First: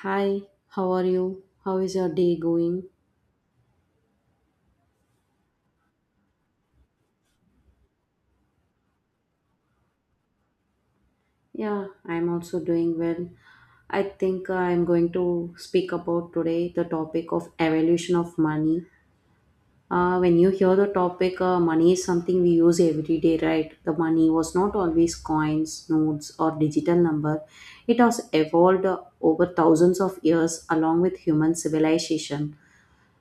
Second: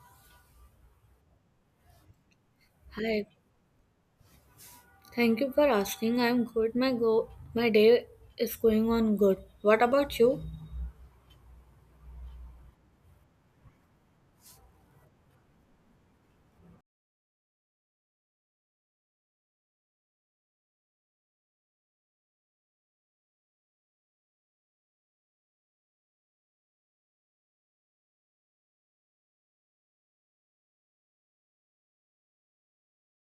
Hi, how are you? How is your day going? Hi, thank you for asking. I'm good. My day is going on good. What about you? Yeah, I'm also doing well. I think I'm going to speak about today the topic of evolution of money. When you hear the topic, money is something we use every day, right? The money was not always coins, notes, or digital number. It has evolved over thousands of years along with human civilization.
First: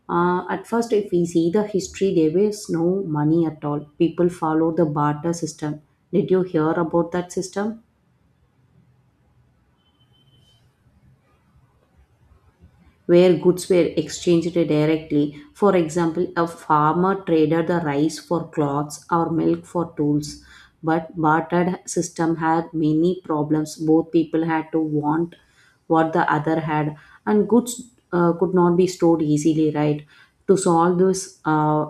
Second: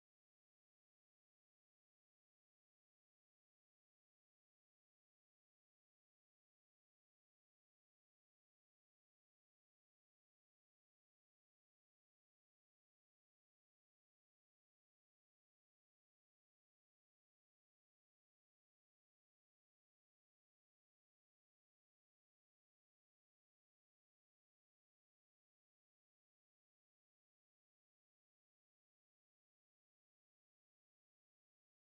At first, if we see the history, there was no money at all. People followed the barter system. Did you hear about that system? Where goods were exchanged directly. For example, a farmer traded the rice for cloths or milk for tools. But bartered system had many problems. Both people had to want what the other had, and goods could not be stored easily, right? To solve this uh,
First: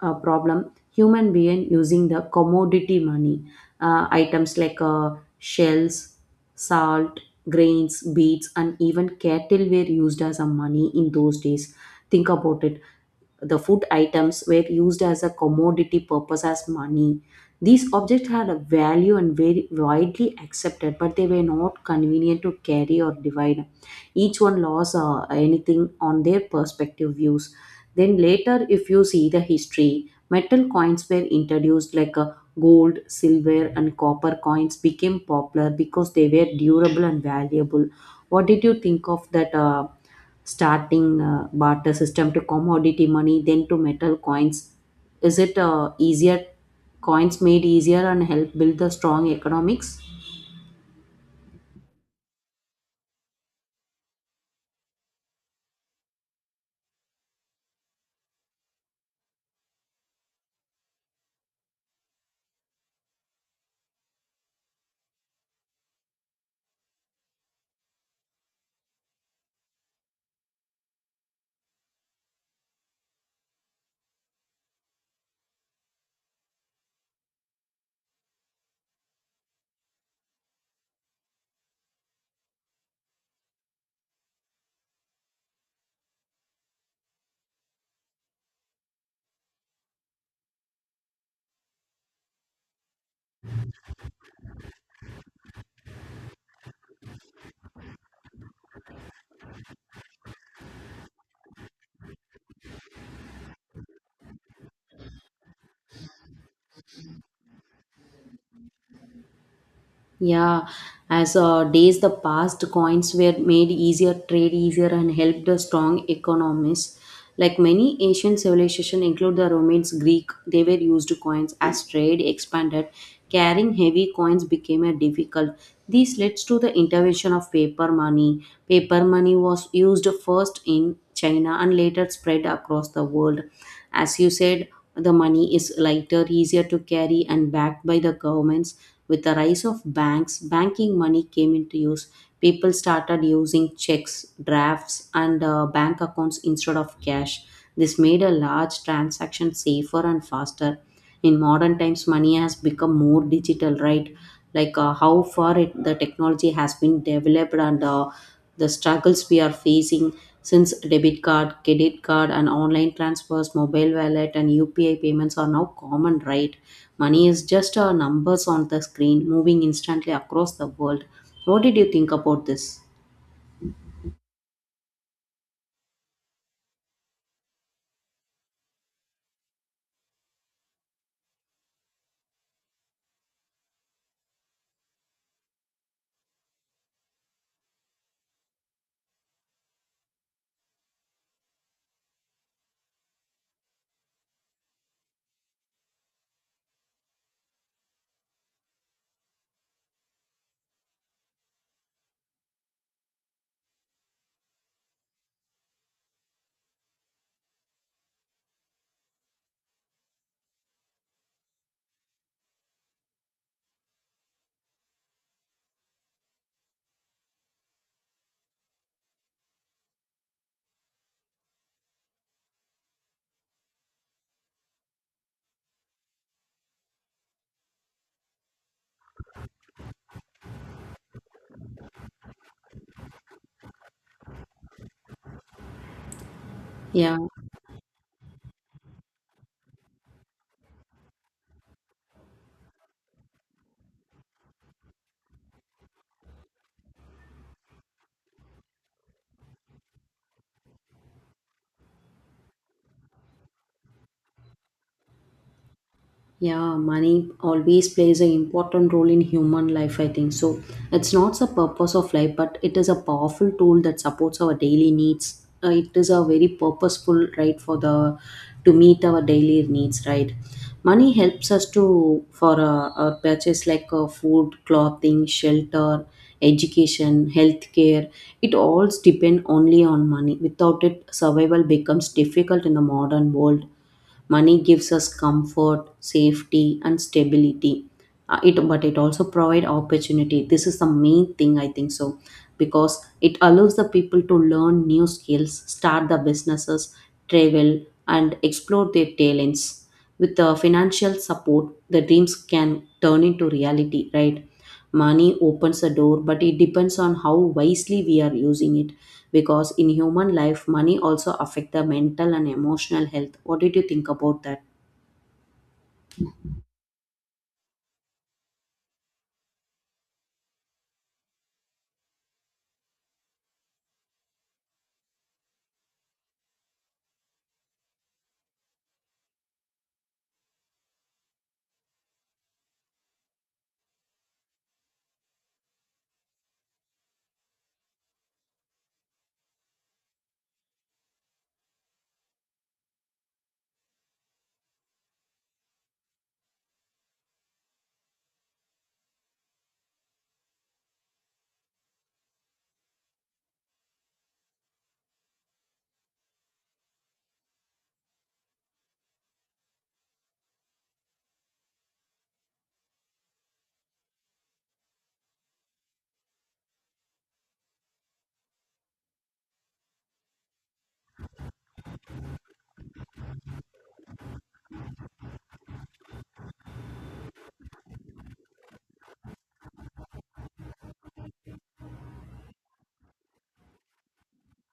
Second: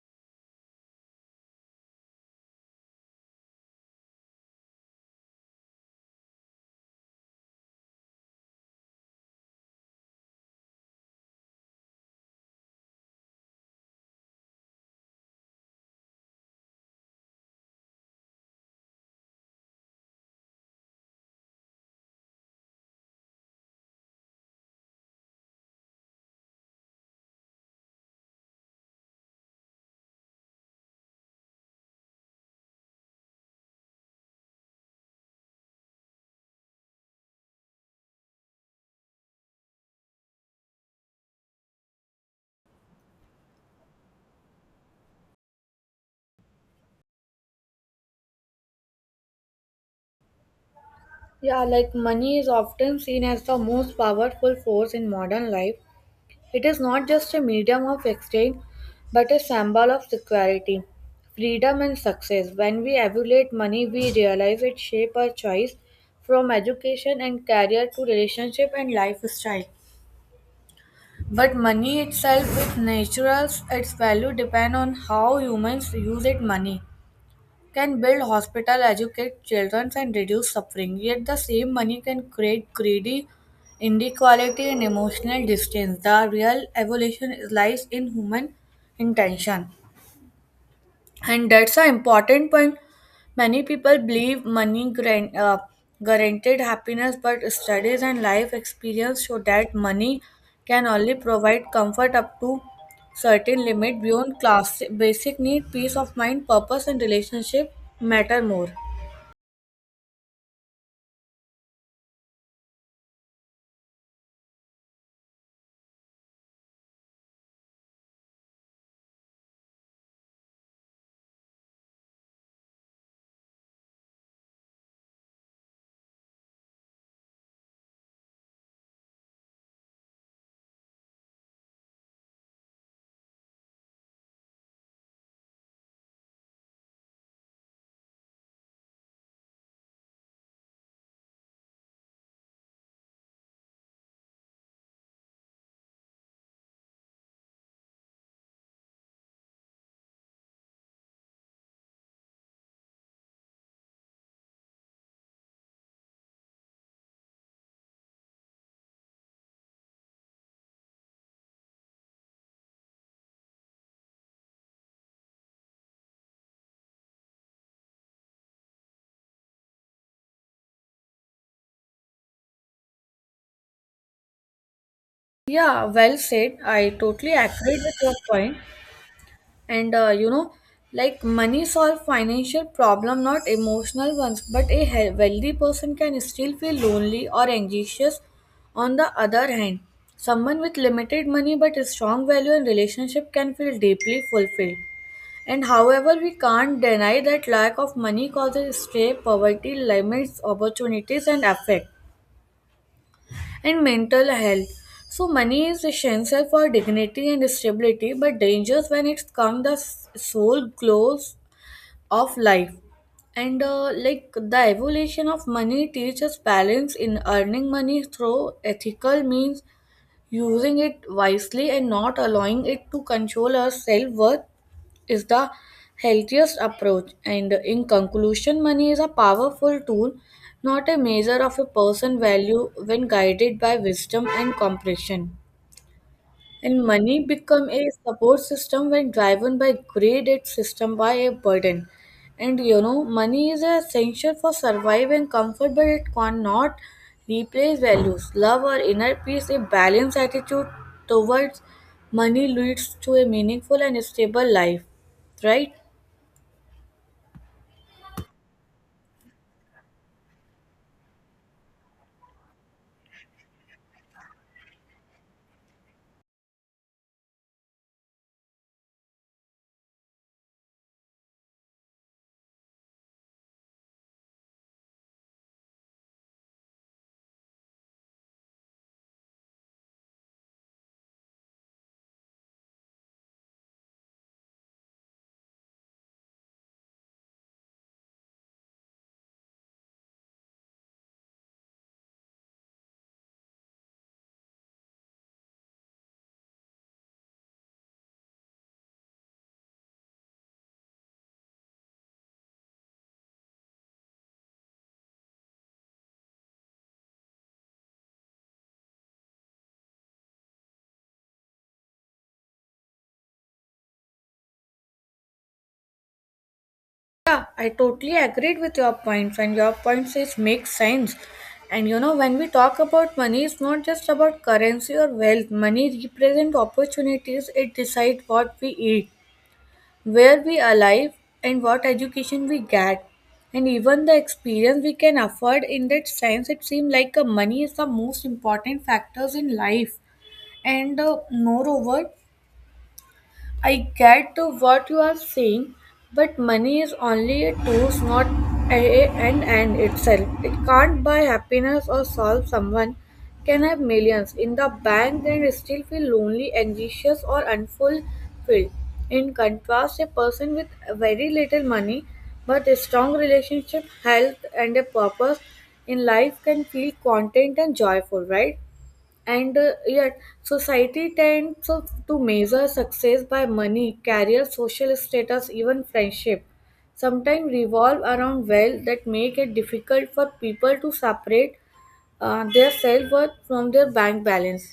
uh, problem, human being using the commodity money, items like shells, salt, grains, beads, and even cattle were used as a money in those days. Think about it. The food items were used as a commodity purpose as money. These objects had a value and very widely accepted, but they were not convenient to carry or divide. Each one lost anything on their perspective views. Then later, if you see the history, metal coins were introduced like a gold, silver, and copper coins became popular because they were durable and valuable. What did you think of that? Starting barter system to commodity money then to metal coins, is it easier? Coins made easier and help build the strong economics. Yeah, like money is often seen as the most powerful force in modern life. It is not just a medium of exchange, but a symbol of security, freedom and success. When we evaluate money, we realize it shapes our choice from education and career to relationship and lifestyle. But money itself with naturals, its value depend on how humans use it money. Can build hospital, educate children and reduce suffering. Yet the same money can create greedy inequality and emotional distance. The real evolution lies in human intention, and that's an important point. Many people believe money grant, guaranteed happiness, but studies and life experience show that money can only provide comfort up to certain limit. Beyond class basic need, peace of mind, purpose and relationship matter more. Yeah, as days the past, coins were made easier, trade easier, and helped the strong economies. Like many ancient civilizations, include the Romans, Greek, they were used coins. As trade expanded, carrying heavy coins became a difficult. This led to the intervention of paper money. Paper money was used first in China and later spread across the world. As you said, the money is lighter, easier to carry, and backed by the governments. With the rise of banks, banking money came into use. People started using checks, drafts, and bank accounts instead of cash. This made a large transaction safer and faster. In modern times, money has become more digital, right? Like how far it, the technology has been developed, and the struggles we are facing, since debit card, credit card, and online transfers, mobile wallet, and UPI payments are now common, right? Money is just numbers on the screen moving instantly across the world. What did you think about this? Yeah, well said, I totally agree with your point. And like money solve financial problem, not emotional ones, but a wealthy person can still feel lonely or anxious. On the other hand, someone with limited money but a strong value and relationship can feel deeply fulfilled. And however, we can't deny that lack of money causes stray poverty, limits opportunities and affect and mental health. So money is essential for dignity and stability, but dangerous when it comes the sole glows of life. And like, the evolution of money teaches balance in earning money through ethical means, using it wisely and not allowing it to control our self worth is the healthiest approach. And in conclusion, money is a powerful tool, not a measure of a person's value when guided by wisdom and comprehension. And Yeah. money become a support system. When driven by greed, it's system by a burden. And money is essential for survival and comfort, but it cannot replace values, love, or inner peace. A balanced attitude towards money leads to a meaningful and stable life, right? Yeah, money always plays an important role in human life, I think. So it's not the purpose of life, but it is a powerful tool that supports our daily needs. It is a very purposeful, right, for the to meet our daily needs, right? Money helps us to for our purchase like food, clothing, shelter, education, healthcare. It all depend only on money. Without it, survival becomes difficult in the modern world. Money gives us comfort, safety, and stability. It but it also provide opportunity. This is the main thing I think so, because it allows the people to learn new skills, start the businesses, travel, and explore their talents. With the financial support, the dreams can turn into reality, right? Money opens a door, but it depends on how wisely we are using it, because in human life money also affect the mental and emotional health. What did you think about that? Yeah, I totally agreed with your points, and your points is make sense. And when we talk about money, it's not just about currency or wealth. Money represent opportunities. It decide what we eat, where we alive, and what education we get, and even the experience we can afford. In that sense, it seems like money is the most important factors in life. And moreover, I get to what you are saying, but money is only a tool, not a, an end itself. It can't buy happiness or solve someone. Can have millions in the bank and still feel lonely, anxious, or unfulfilled. In contrast, a person with very little money but a strong relationship, health, and a purpose in life can feel content and joyful, right? And yet, society tends to measure success by money, career, social status, even friendship. Sometimes revolve around wealth that make it difficult for people to separate their self worth from their bank balance.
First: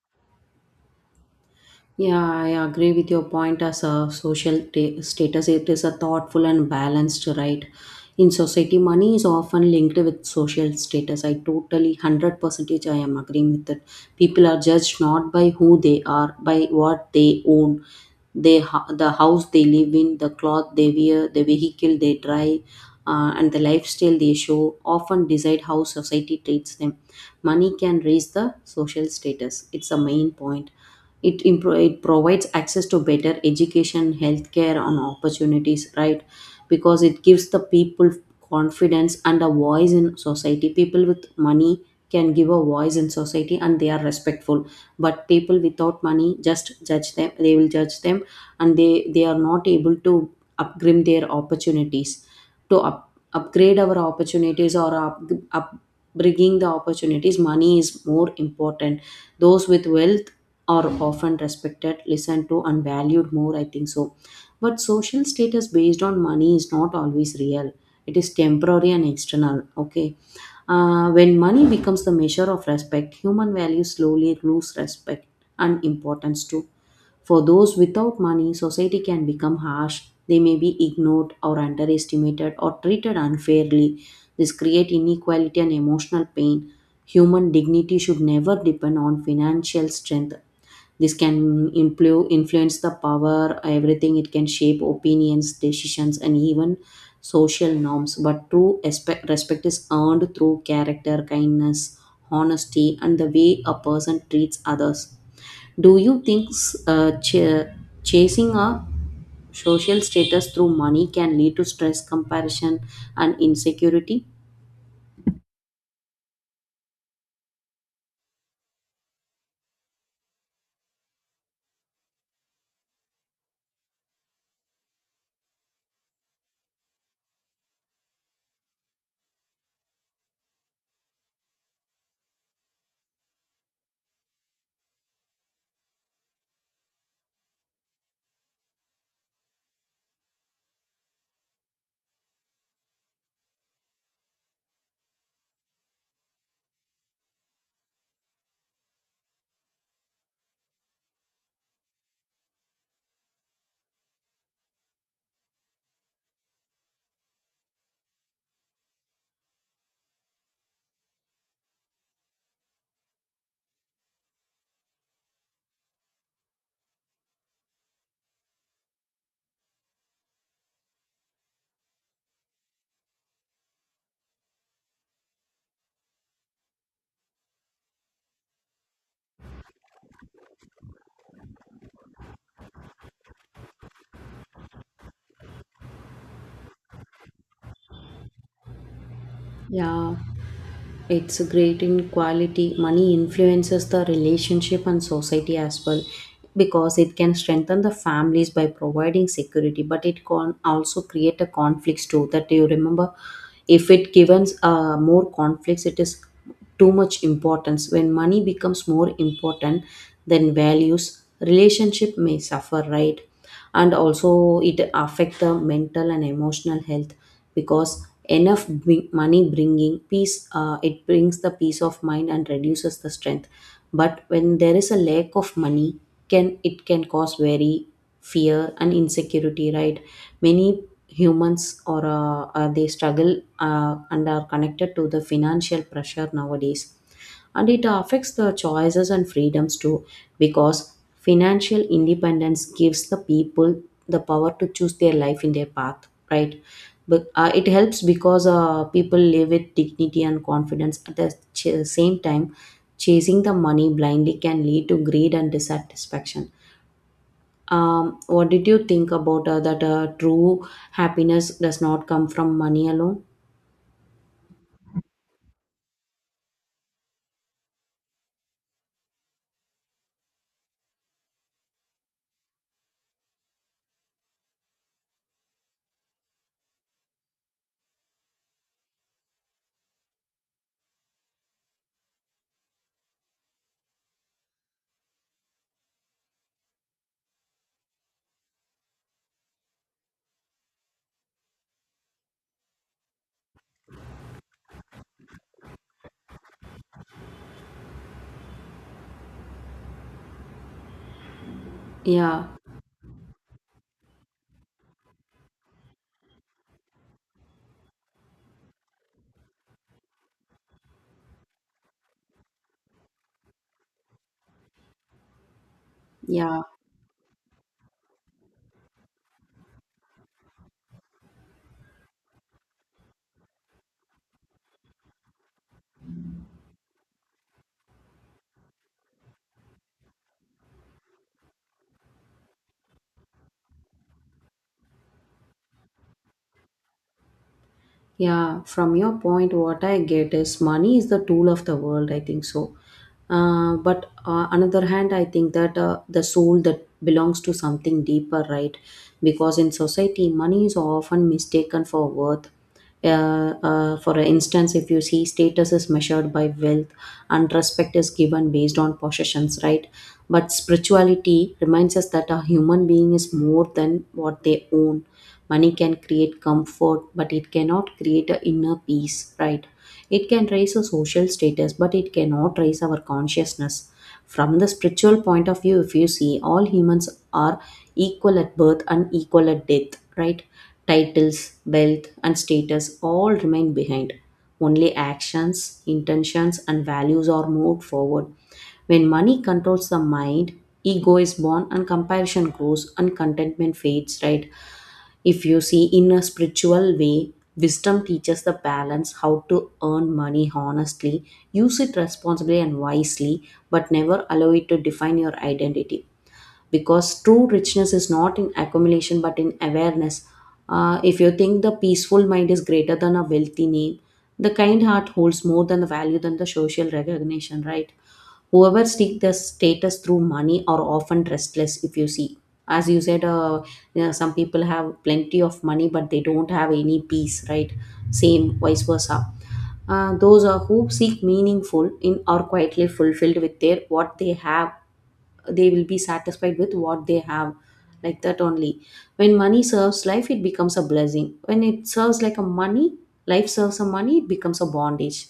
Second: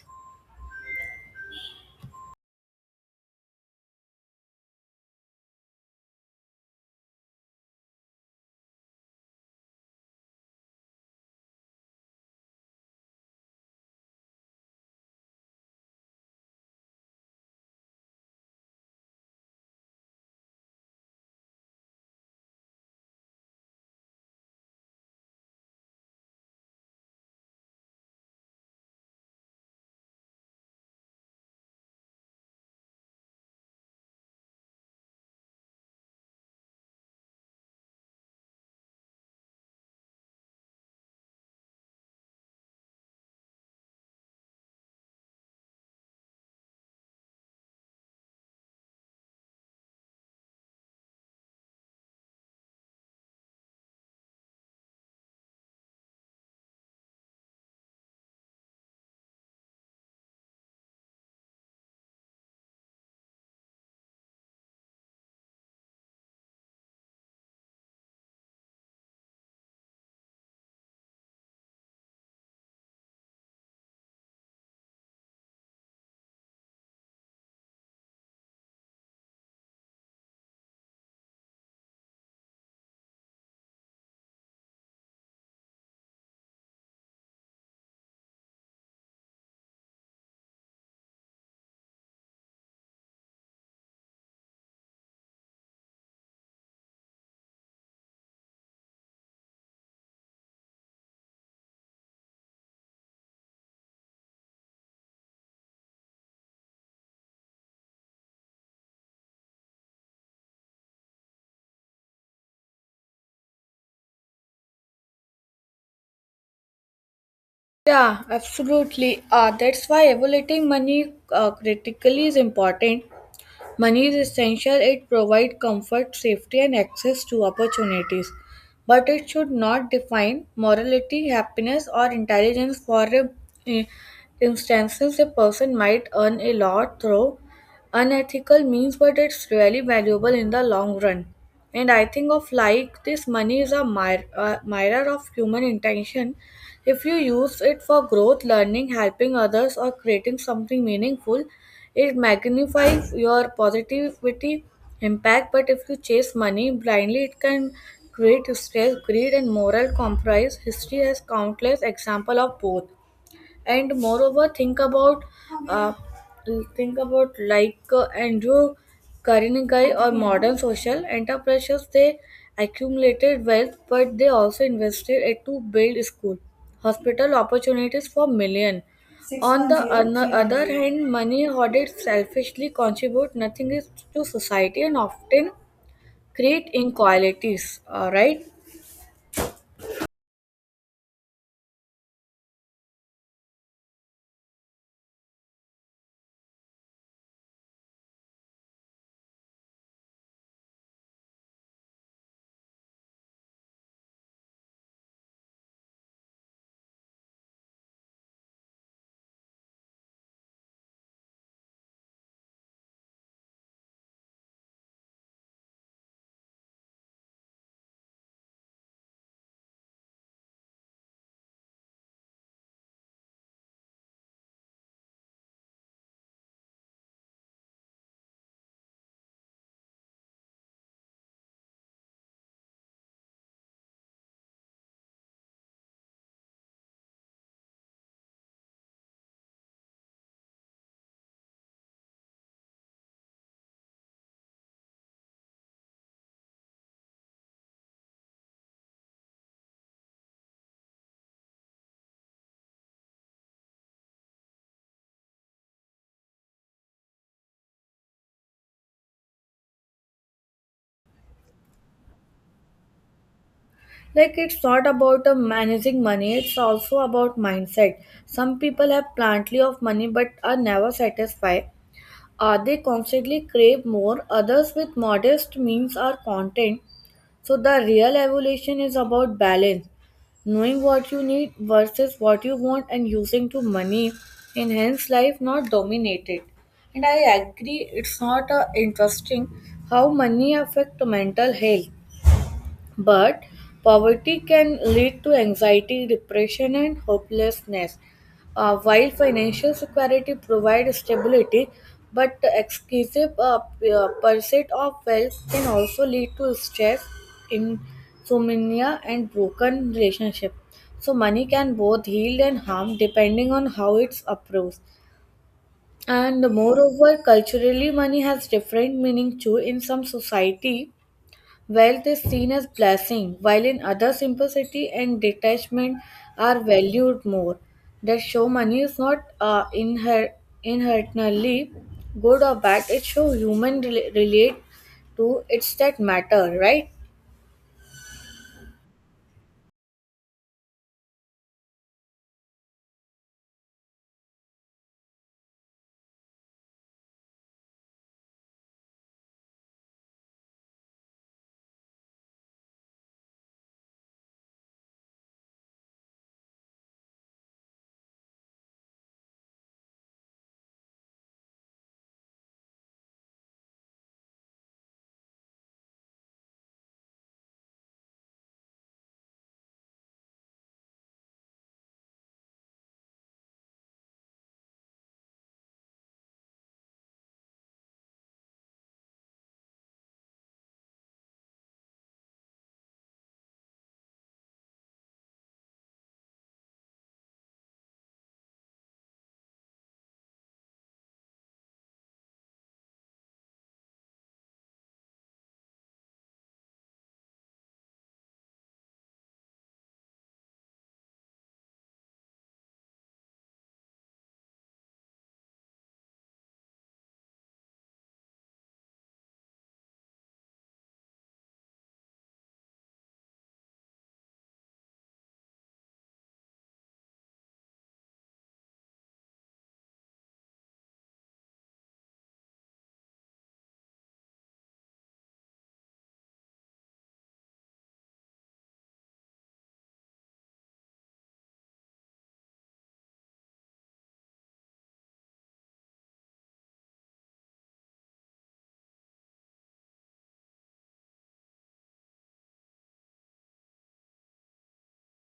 Yeah, I agree with your point. As a social status, it is a thoughtful and balanced, right? In society, money is often linked with social status. I totally 100 percentage I am agreeing with it. People are judged not by who they are, by what they own, the house they live in, the cloth they wear, the vehicle they drive, and the lifestyle they show often decide how society treats them. Money can raise the social status. It's the main point. It provides access to better education, healthcare, and opportunities, right? Because it gives the people confidence and a voice in society. People with money can give a voice in society, and they are respectful. But people without money just judge them, they will judge them. And they are not able to upgrade their opportunities, to upgrade our opportunities, or upbringing the opportunities. Money is more important. Those with wealth are often respected, listened to, and valued more, I think so. But social status based on money is not always real, it is temporary and external. Okay. When money becomes the measure of respect, human values slowly lose respect and importance too. For those without money, society can become harsh. They may be ignored or underestimated or treated unfairly. This creates inequality and emotional pain. Human dignity should never depend on financial strength. This can influence the power, everything. It can shape opinions, decisions, and even social norms. But true respect is earned through character, kindness, honesty, and the way a person treats others. Do you think uh, ch- chasing a social status through money can lead to stress, comparison, and insecurity? Yeah, absolutely. That's why evaluating money critically is important. Money is essential, it provides comfort, safety, and access to opportunities. But it should not define morality, happiness, or intelligence. For i- instances, a person might earn a lot through unethical means, but it's really valuable in the long run. And I think of like this, money is a a mirror of human intention. If you use it for growth, learning, helping others, or creating something meaningful, it magnifies your positivity impact. But if you chase money blindly, it can create stress, greed, and moral compromise. History has countless examples of both. And moreover, uh, think about Andrew Carnegie or modern social enterprises. They accumulated wealth, but they also invested it to build school, hospital, opportunities for million. On the other hand, money hoarded selfishly contribute nothing is to society and often create inequalities, all right? Yeah, it's great in quality. Money influences the relationship and society as well, because it can strengthen the families by providing security, but it can also create a conflicts too. That you remember, if it gives more conflicts, it is too much importance. When money becomes more important than values, relationship may suffer, right? And also, it affect the mental and emotional health because money bringing peace, it brings the peace of mind and reduces the strength. But when there is a lack of money, can it can cause very fear and insecurity, right? Many humans, or they struggle and are connected to the financial pressure nowadays, and it affects the choices and freedoms too, because financial independence gives the people the power to choose their life in their path, right? But it helps because people live with dignity and confidence at the same time, chasing the money blindly can lead to greed and dissatisfaction. What did you think about that, true happiness does not come from money alone? Like, it's not about managing money, it's also about mindset. Some people have plenty of money but are never satisfied. Are they constantly crave more? Others with modest means are content. So the real evolution is about balance. Knowing what you need versus what you want and using to money enhance life, not dominate it. And I agree, it's not interesting how money affect mental health, but poverty can lead to anxiety, depression, and hopelessness. While financial security provides stability, but Yeah, the excessive pursuit of wealth can also lead to stress, insomnia, and broken relationship. So money can both heal and harm depending on how it's approached. And yeah. moreover, culturally, money has different meaning too. In some society, wealth is seen as blessing, while in others simplicity and detachment are valued more. That show money is not inherently good or bad. It show human relate to it's that matter, right? Yeah, from your point, what I get is money is the tool of the world, I think so. But another hand, I think that the soul that belongs to something deeper, right? Because in society, money is often mistaken for worth. For instance, if you see status is measured by wealth and respect is given based on possessions, right? But spirituality reminds us that a human being is more than what they own. Money can create comfort, but it cannot create a inner peace, right? It can raise a social status, but it cannot raise our consciousness. From the spiritual point of view, if you see, all humans are equal at birth and equal at death, right? Titles, wealth, and status all remain behind. Only actions, intentions, and values are moved forward. When money controls the mind, ego is born and comparison grows and contentment fades, right? If you see in a spiritual way, wisdom teaches the balance how to earn money honestly, use it responsibly and wisely, but never allow it to define your identity. Because true richness is not in accumulation but in awareness. If you think the peaceful mind is greater than a wealthy name, the kind heart holds more than the value than the social recognition, right? Whoever seek the status through money are often restless. If you see, as you said, some people have plenty of money but they don't have any peace, right? Same vice versa. Those are who seek meaningful in are quietly fulfilled with their what they have. They will be satisfied with what they have, like that only. When money serves life, it becomes a blessing. When it serves like a money life serves a money, it becomes a bondage.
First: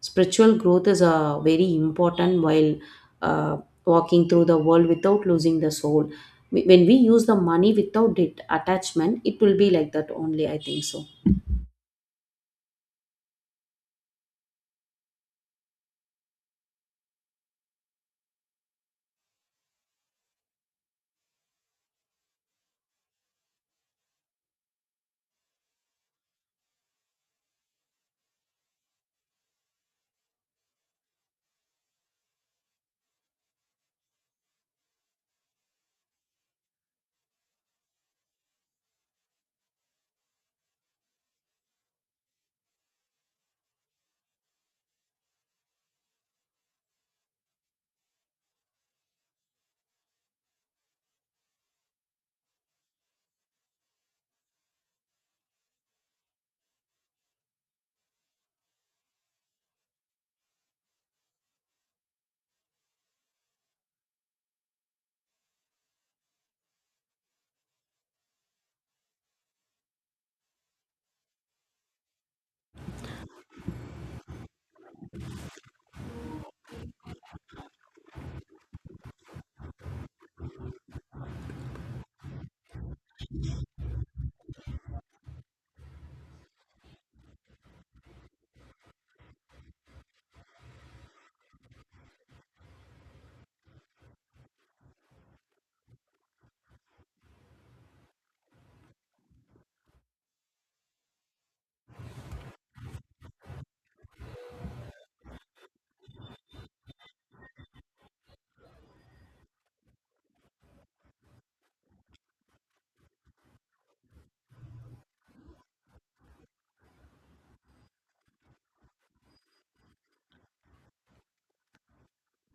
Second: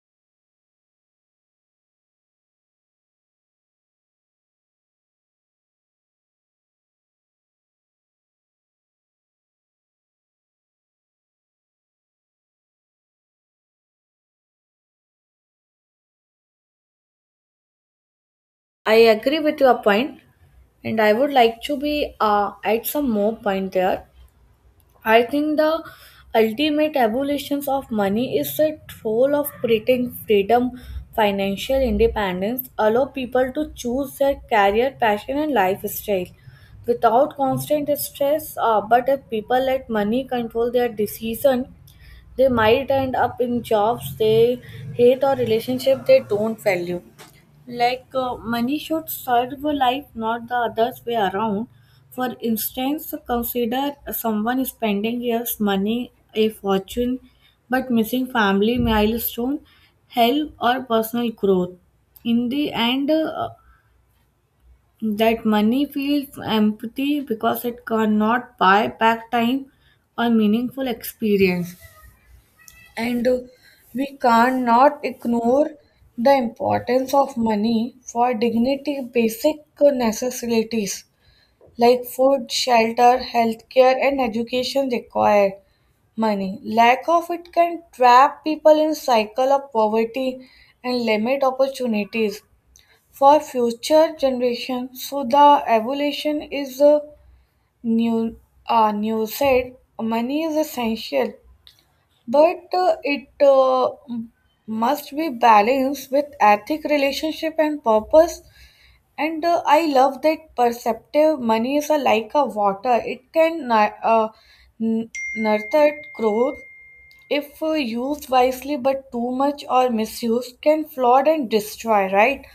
Spiritual growth is very important, while uh, walking through the world without losing the soul. When we use the money without it attachment, it will be like that only, I think so. I agree with your point, and I would like to be add some more point there. I think the ultimate evolution of money is a role of creating freedom. Financial independence allow people to choose their career, passion, and lifestyle without constant stress. But if people let money control their decision, they might end up in jobs they hate or relationships they don't value. Like, money should serve a life, not the other's way around. For instance, consider someone spending years money, a fortune, but missing family milestone, health, or personal growth. In the end, that money feels empty because it cannot buy back time or meaningful experience. And we cannot ignore the importance of money for dignity. Basic necessities like food, shelter, healthcare and education require money. Lack of it can trap people in cycle of poverty and limit opportunities for future generations. So the evolution is a new, said money is essential, but it must be balanced with ethic, relationship and purpose. And I love that perceptive. Money is a, like a water, it can n- nurture growth if used wisely, but too much or misuse can flood and destroy, right?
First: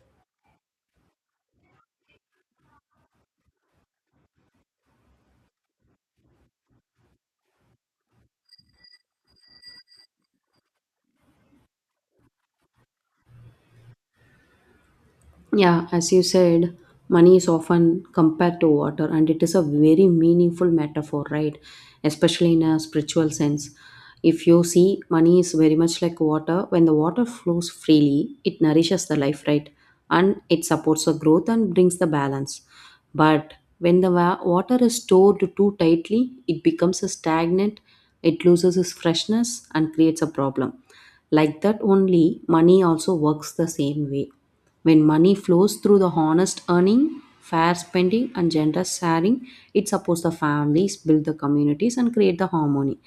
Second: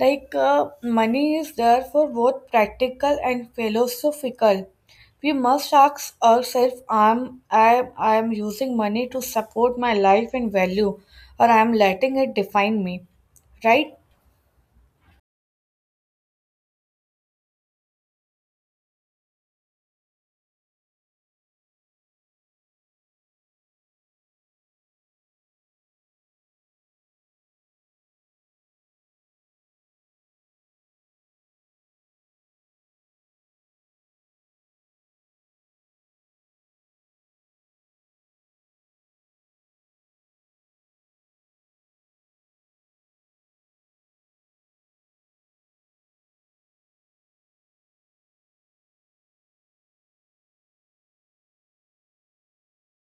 Like, money is there for both practical and philosophical. We must ask ourselves, am I I am using money to support my life and value, or I am letting it define me, right? Yeah, as you said, money is often compared to water, and it is a very meaningful metaphor, right? Especially in a spiritual sense. If you see, money is very much like water. When the water flows freely, it nourishes the life, right? And it supports the growth and brings the balance. But when the water is stored too tightly, it becomes a stagnant, it loses its freshness, and creates a problem. Like that only, money also works the same way. When money flows through the honest earning, fair spending, and generous sharing, it supports the families, build the communities, and create the harmony.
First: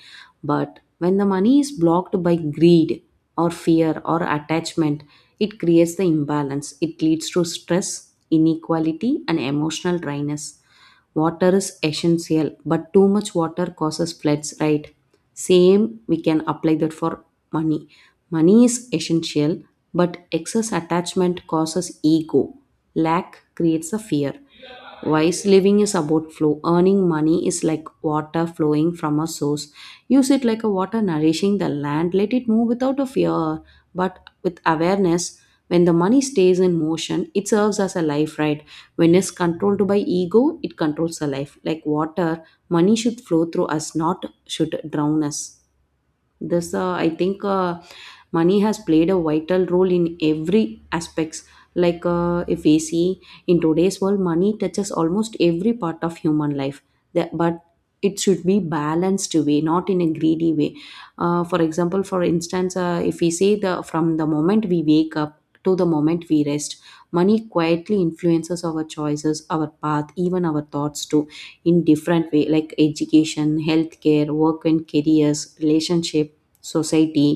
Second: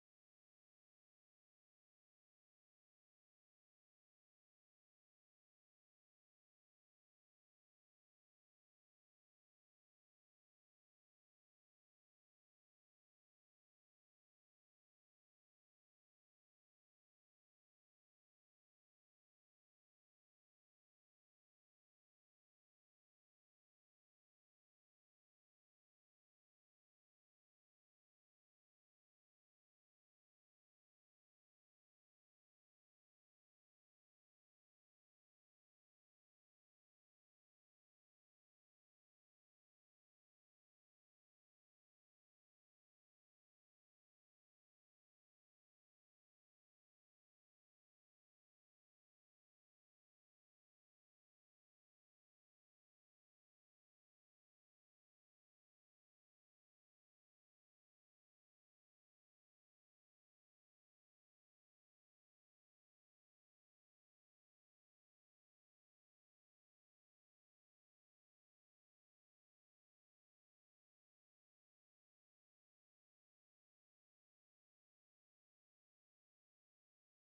But when the money is blocked by greed or fear or attachment, it creates the imbalance. It leads to stress, inequality, and emotional dryness. Water is essential, but too much water causes floods, right? Same, we can apply that for money. Money is essential, but excess attachment causes ego. Lack creates a fear. Wise living is about flow. Earning money is like water flowing from a source. Use it like a water nourishing the land. Let it move without a fear, but with awareness. When the money stays in motion, it serves as a life, right? When it's controlled by ego, it controls the life. Like water, money should flow through us, not should drown us. This, I think, money has played a vital role in every aspects. Like if we see in today's world, money touches almost every part of human life. That, but it should be balanced way, not in a greedy way. For example, for instance, if we say the from the moment we wake up to the moment we rest, money quietly influences our choices, our path, even our thoughts too, in different way like education, healthcare, work and careers, relationship, society,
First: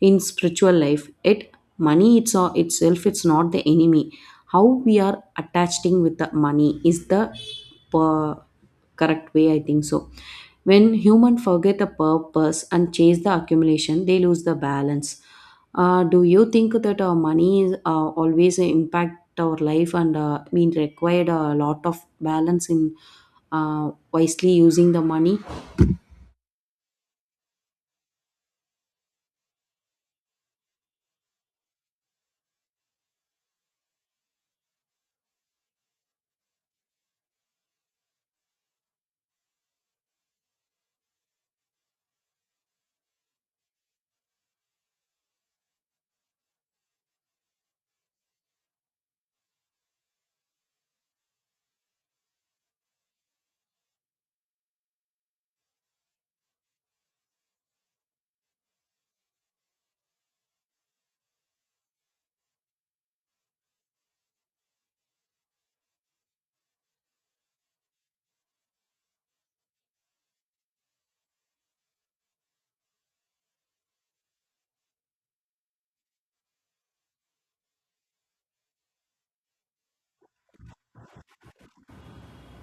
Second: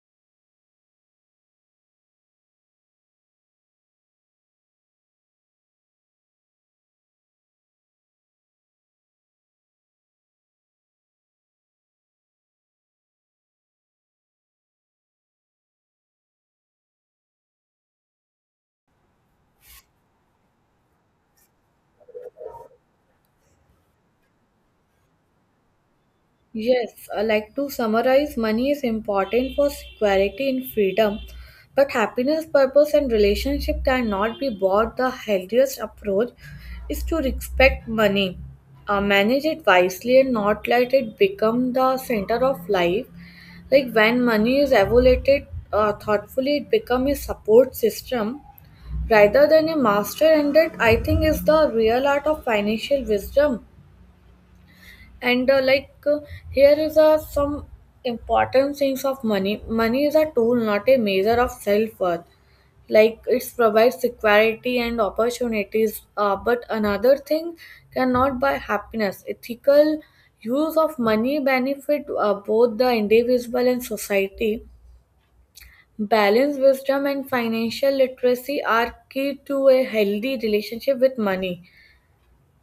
in spiritual life. It Money it's itself, it's not the enemy. How we are attaching with the money is the uh, correct way, I think so. When human forget the purpose and chase the accumulation, they lose the balance. Do you think that money is always impact our life and mean required a lot of balance in wisely using the money? Yes, like, to summarize, money is important for security and freedom, but happiness, purpose, and relationship cannot be bought. The healthiest approach is to respect money, manage it wisely, and not let it become the center of life. Like, when money is evaluated thoughtfully, it becomes a support system rather than a master, and that I think is the real art of financial wisdom. And here is some important things of money. Money is a tool, not a measure of self-worth. Like, it provides security and opportunities, but another thing, cannot buy happiness. Ethical use of money benefit both the individual and society. Balance, wisdom and financial literacy are key to a healthy relationship with money,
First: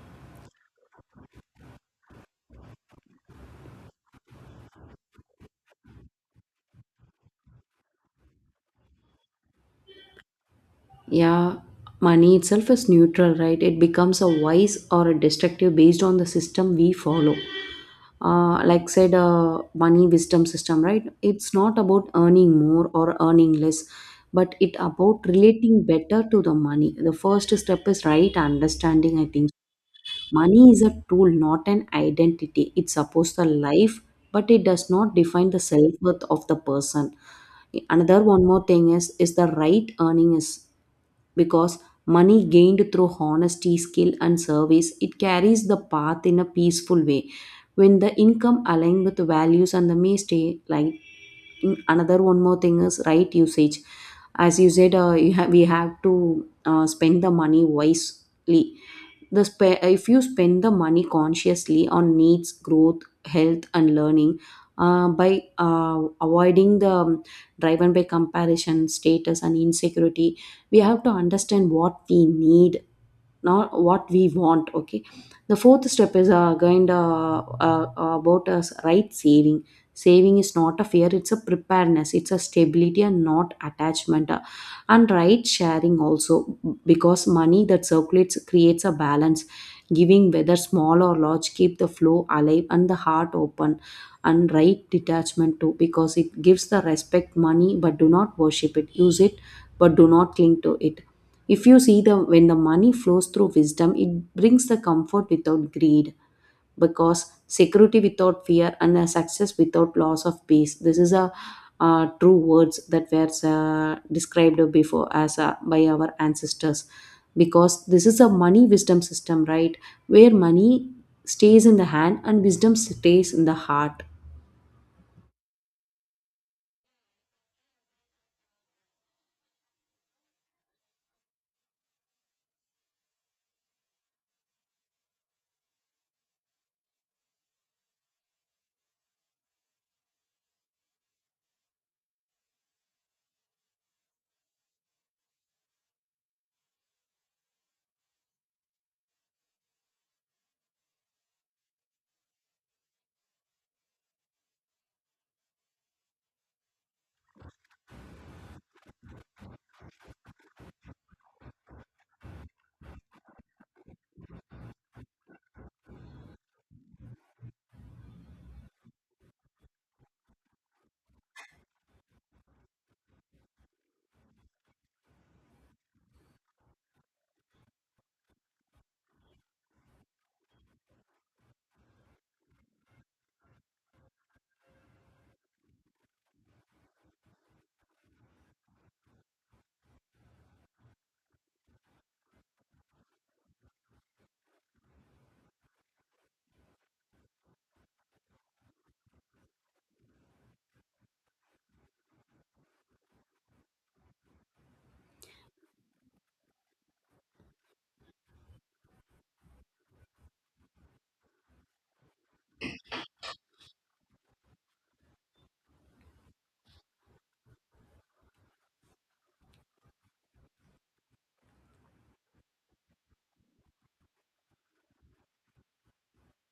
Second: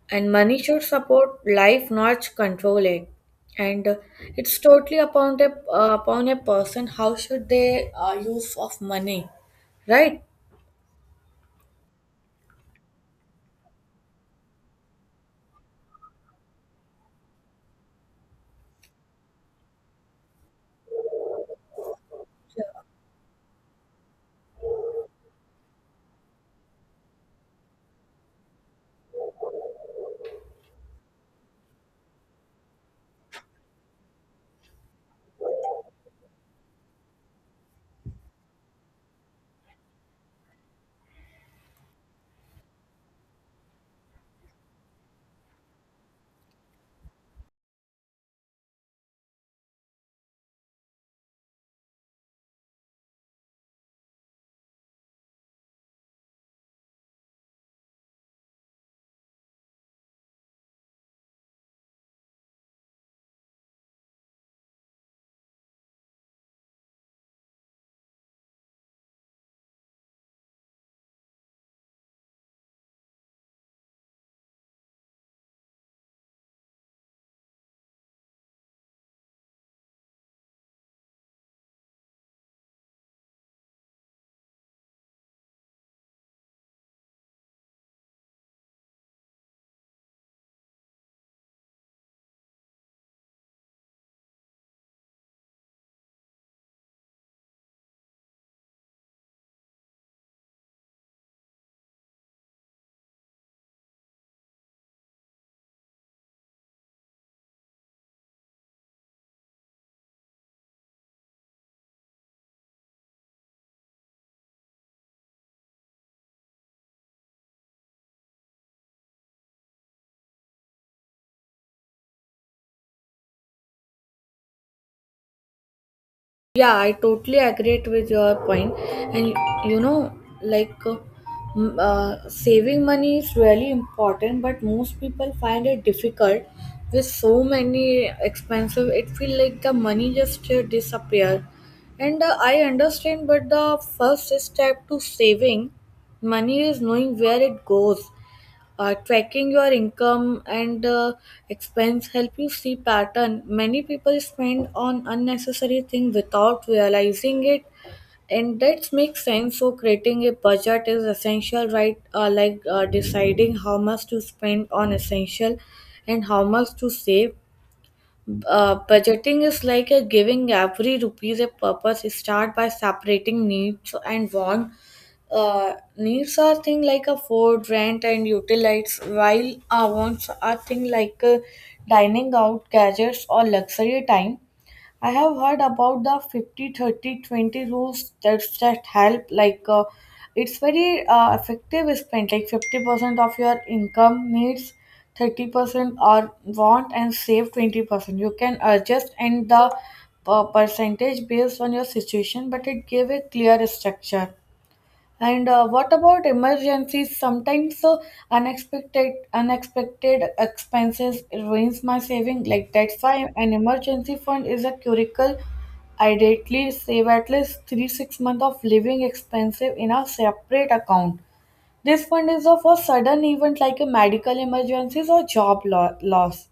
and money should support life, not control it. And it's totally upon a, upon a person, how should they use of money, right? Yeah, money itself is neutral, right? It becomes a vice or a destructive based on the system we follow. Like said, money wisdom system, right? It's not about earning more or earning less, but it about relating better to the money. The first step is right understanding, I think. Money is a tool, not an identity. It supports the life, but it does not define the self worth of the person. Another one more thing is the right earning is because money gained through honesty, skill, and service, it carries the path in a peaceful way. When the income aligns with the values and the may stay, like, another one more thing is right usage. As you said, we have to spend the money wisely. If you spend the money consciously on needs, growth, health, and learning, by avoiding the, driven by comparison, status, and insecurity. We have to understand what we need, not what we want. Okay, the fourth step is kind of, about us, right? Saving. Saving is not a fear, it's a preparedness, it's a stability and not attachment. And right sharing also, because money that circulates creates a balance. Giving, whether small or large, keep the flow alive and the heart open. And right detachment too, because it gives the respect money but do not worship it. Use it, but do not cling to it. If you see the when the money flows through wisdom, it brings the comfort without greed. Because security without fear and a success without loss of peace, this is a, true words that were described before as, by our ancestors. Because this is a money wisdom system, right? Where money stays in the hand and wisdom stays in the heart. Yeah, I totally agree with your point. And you know, like, saving money is really important, but most people find it difficult with so many expensive. It feel like the money just disappear. And I understand, but the first step to saving money is knowing where it goes. Tracking your income and expense help you see pattern. Many people spend on unnecessary things without realizing it, and that makes sense. So creating a budget is essential, right? Deciding how much to spend on essential and how much to save. Budgeting is like a giving every rupees a purpose. Start by separating needs and wants. Needs are thing like a food, rent, and utilities, while our wants are thing like dining out, gadgets, or luxury time. I have heard about the 50, 30, 20 rules that help. Like, it's very effective. Spend like 50% of your income needs, 30% are want and save 20%. You can adjust and the percentage based on your situation, but it gave a clear structure. And what about emergencies? Sometimes unexpected expenses ruins my saving. Like, that's why an emergency fund is a curricle. Ideally, save at least 3 to 6 months of living expenses in a separate account. This fund is for sudden event like a medical emergencies or job loss.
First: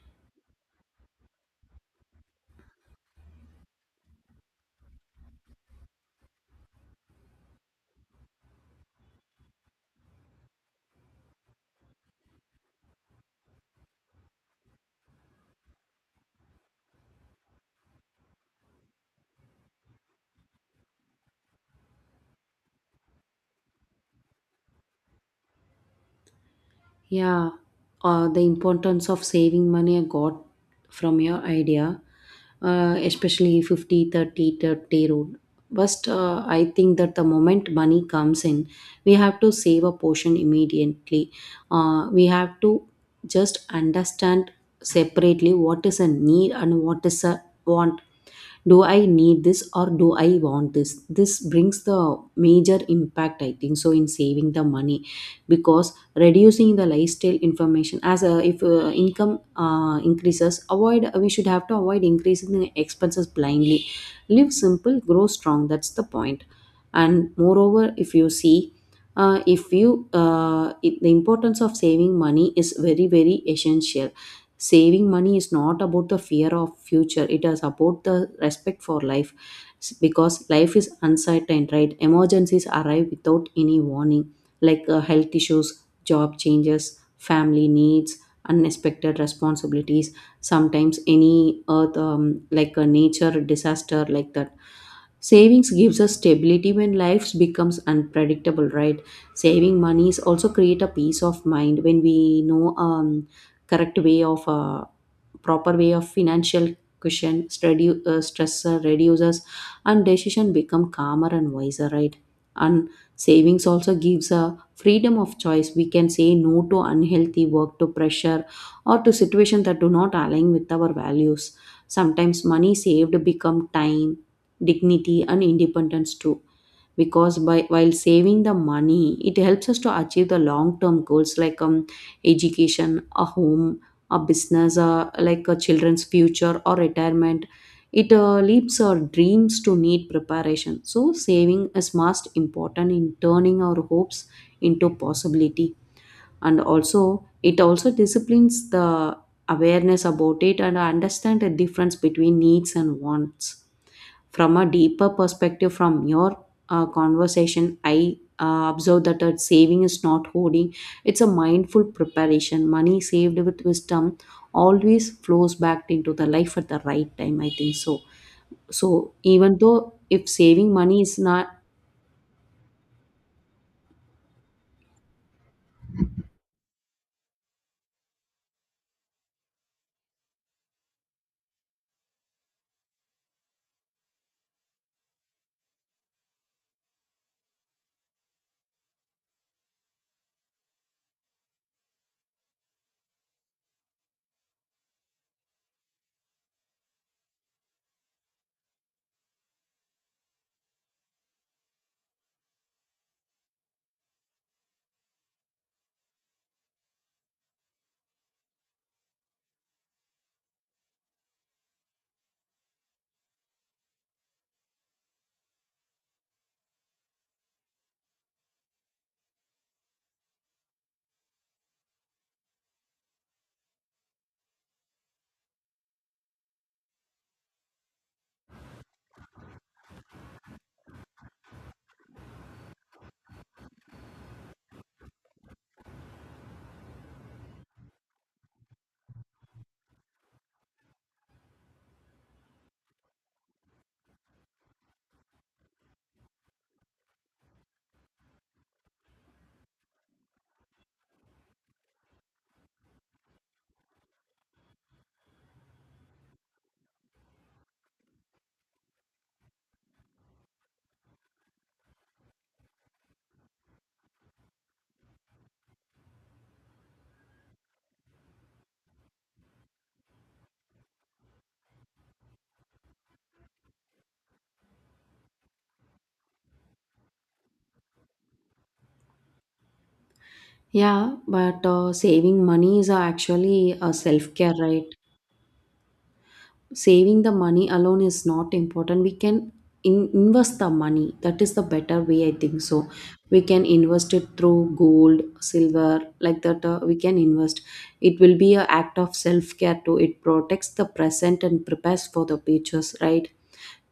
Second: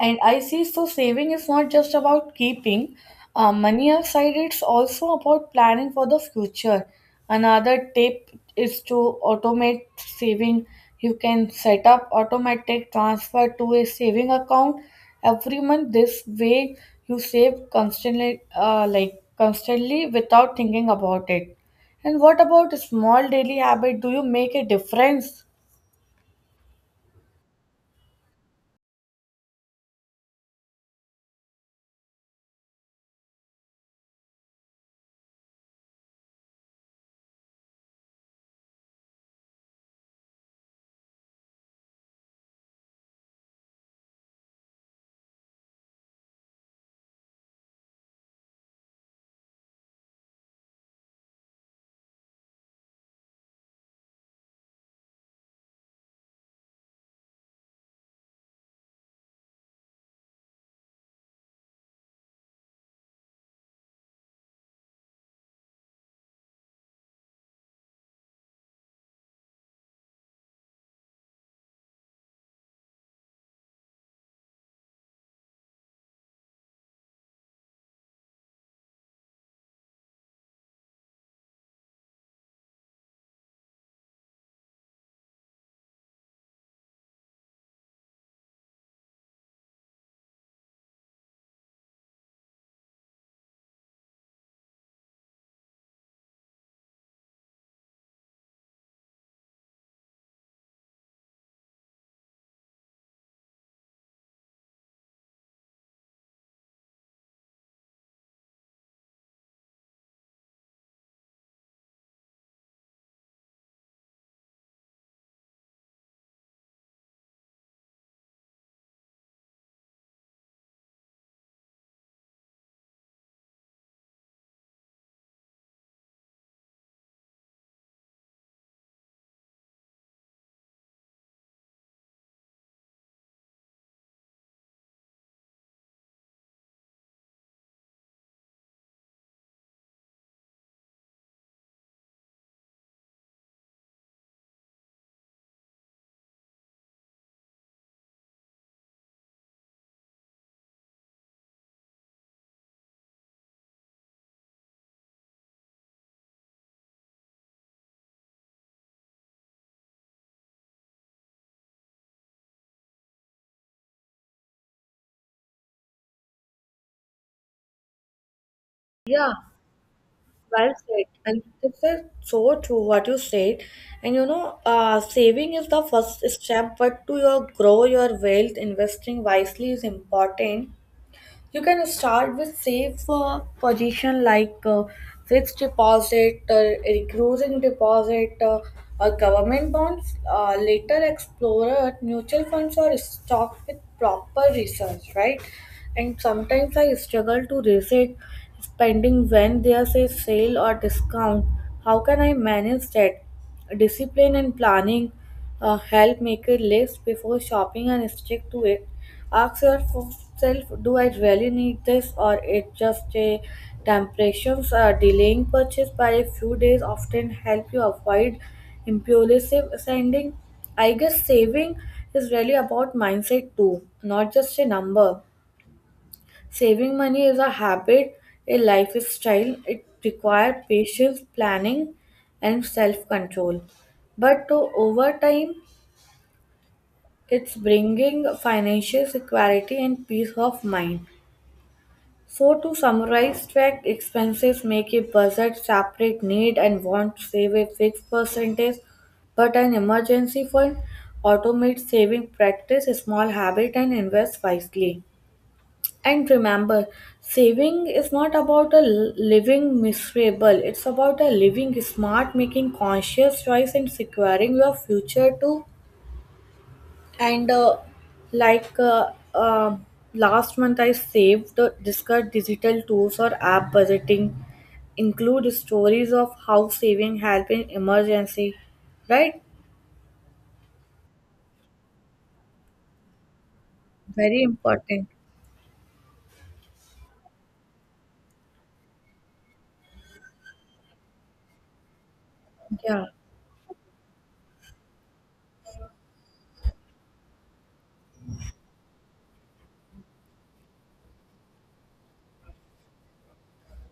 And I see, so saving is not just about keeping money aside, it's also about planning for the future. Another tip is to automate saving. You can set up automatic transfer to a saving account every month. This way you save constantly, without thinking about it. And what about a small daily habit? Do you make a difference? Yeah, the importance of saving money I got from your idea, especially fifty thirty thirty 30 30 rule. First, I think that the moment money comes in, we have to save a portion immediately. We have to just understand separately what is a need and what is a want. Do I need this or do I want this? This brings the major impact, I think so, in saving the money. Because reducing the lifestyle information, as if income increases, avoid we should have to avoid increasing the expenses blindly. Live simple, grow strong. That's the point. And moreover, if you see, if you it, the importance of saving money is very very essential. Saving money is not about the fear of future, it is about the respect for life. Because life is uncertain, right? Emergencies arrive without any warning, like health issues, job changes, family needs, unexpected responsibilities. Sometimes any earth, like a nature disaster, like that. Savings gives us stability when life becomes unpredictable, right? Saving money is also create a peace of mind. When we know, correct way of, proper way of financial cushion study, stressor reduces, and decision become calmer and wiser, right? And savings also gives a freedom of choice. We can say no to unhealthy work, to pressure, or to situations that do not align with our values. Sometimes money saved become time, dignity, and independence too. Because by while saving the money, it helps us to achieve the long term goals like, education, a home, a business, like a children's future or retirement. It leaves our dreams to need preparation. So, saving is most important in turning our hopes into possibility. And also, it also disciplines the awareness about it and understand the difference between needs and wants. From a deeper perspective, from your conversation, I observe that a saving is not hoarding, it's a mindful preparation. Money saved with wisdom always flows back into the life at the right time, I think so. So, Yeah, even though if saving well money said, is and not. this is so true what you said. And saving is the first step, but to your grow your wealth, investing wisely is important. You can start with safe position like fixed deposit, recurring deposit, or government bonds. Later, explore mutual funds or stock with proper research, right? And sometimes I struggle to resist spending when there's a sale or discount. How can I manage that? Discipline and planning help. Make a list before shopping and stick to it. Ask yourself, do I really need this or it just a temptation? Delaying purchase by a few days often help you avoid impulsive spending. I guess saving is really about mindset too, not just a number. Saving money is a habit, a lifestyle. It requires patience, planning, and self control. But over time, it's bringing financial security and peace of mind. So, to summarize, track expenses, make a budget, separate need and want, save a fixed percentage, but an emergency fund, automate saving practice, small habit, and invest wisely. And remember, saving is not about a living miserable. It's about a living smart, making conscious choice and securing your future too. And like uh, uh, last month, I saved discussed digital tools or app budgeting. Include stories of how saving help in emergency, right? Yeah, but saving money is actually a self Very care, right? important. Saving the money alone is not important, we can invest the money. That is the better way, I think so. Yeah, We can invest it through gold, silver, like that, we can invest. It will be a act of self care too. It protects the present and prepares for the futures, right?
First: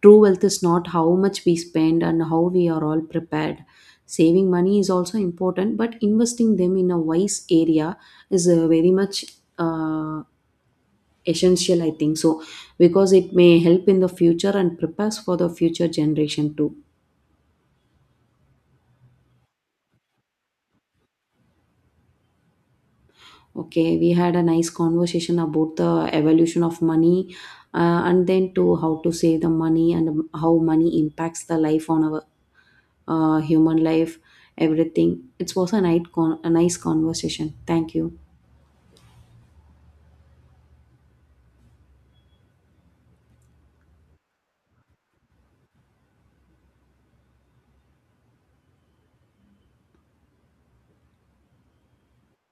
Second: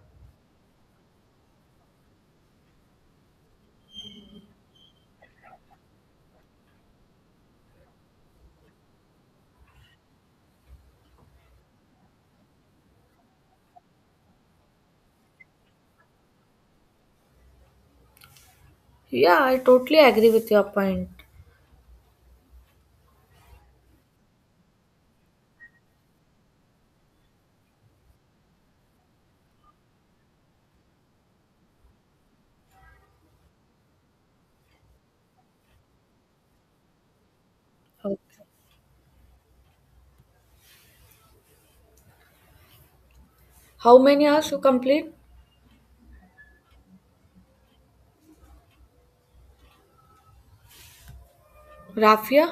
True wealth is not how much we spend and how we are all prepared. Saving money is also important, but investing them in a wise area is very much, uh, essential, I think so. Because it may help in the future and prepares for the future generation too. yeah, I totally agree with your point. Okay, we had a nice conversation about the evolution of money, and then to how to save the money, and how money impacts the life on our human life. Everything, it was a a nice conversation. Thank you. Okay. How many hours you complete? Rafia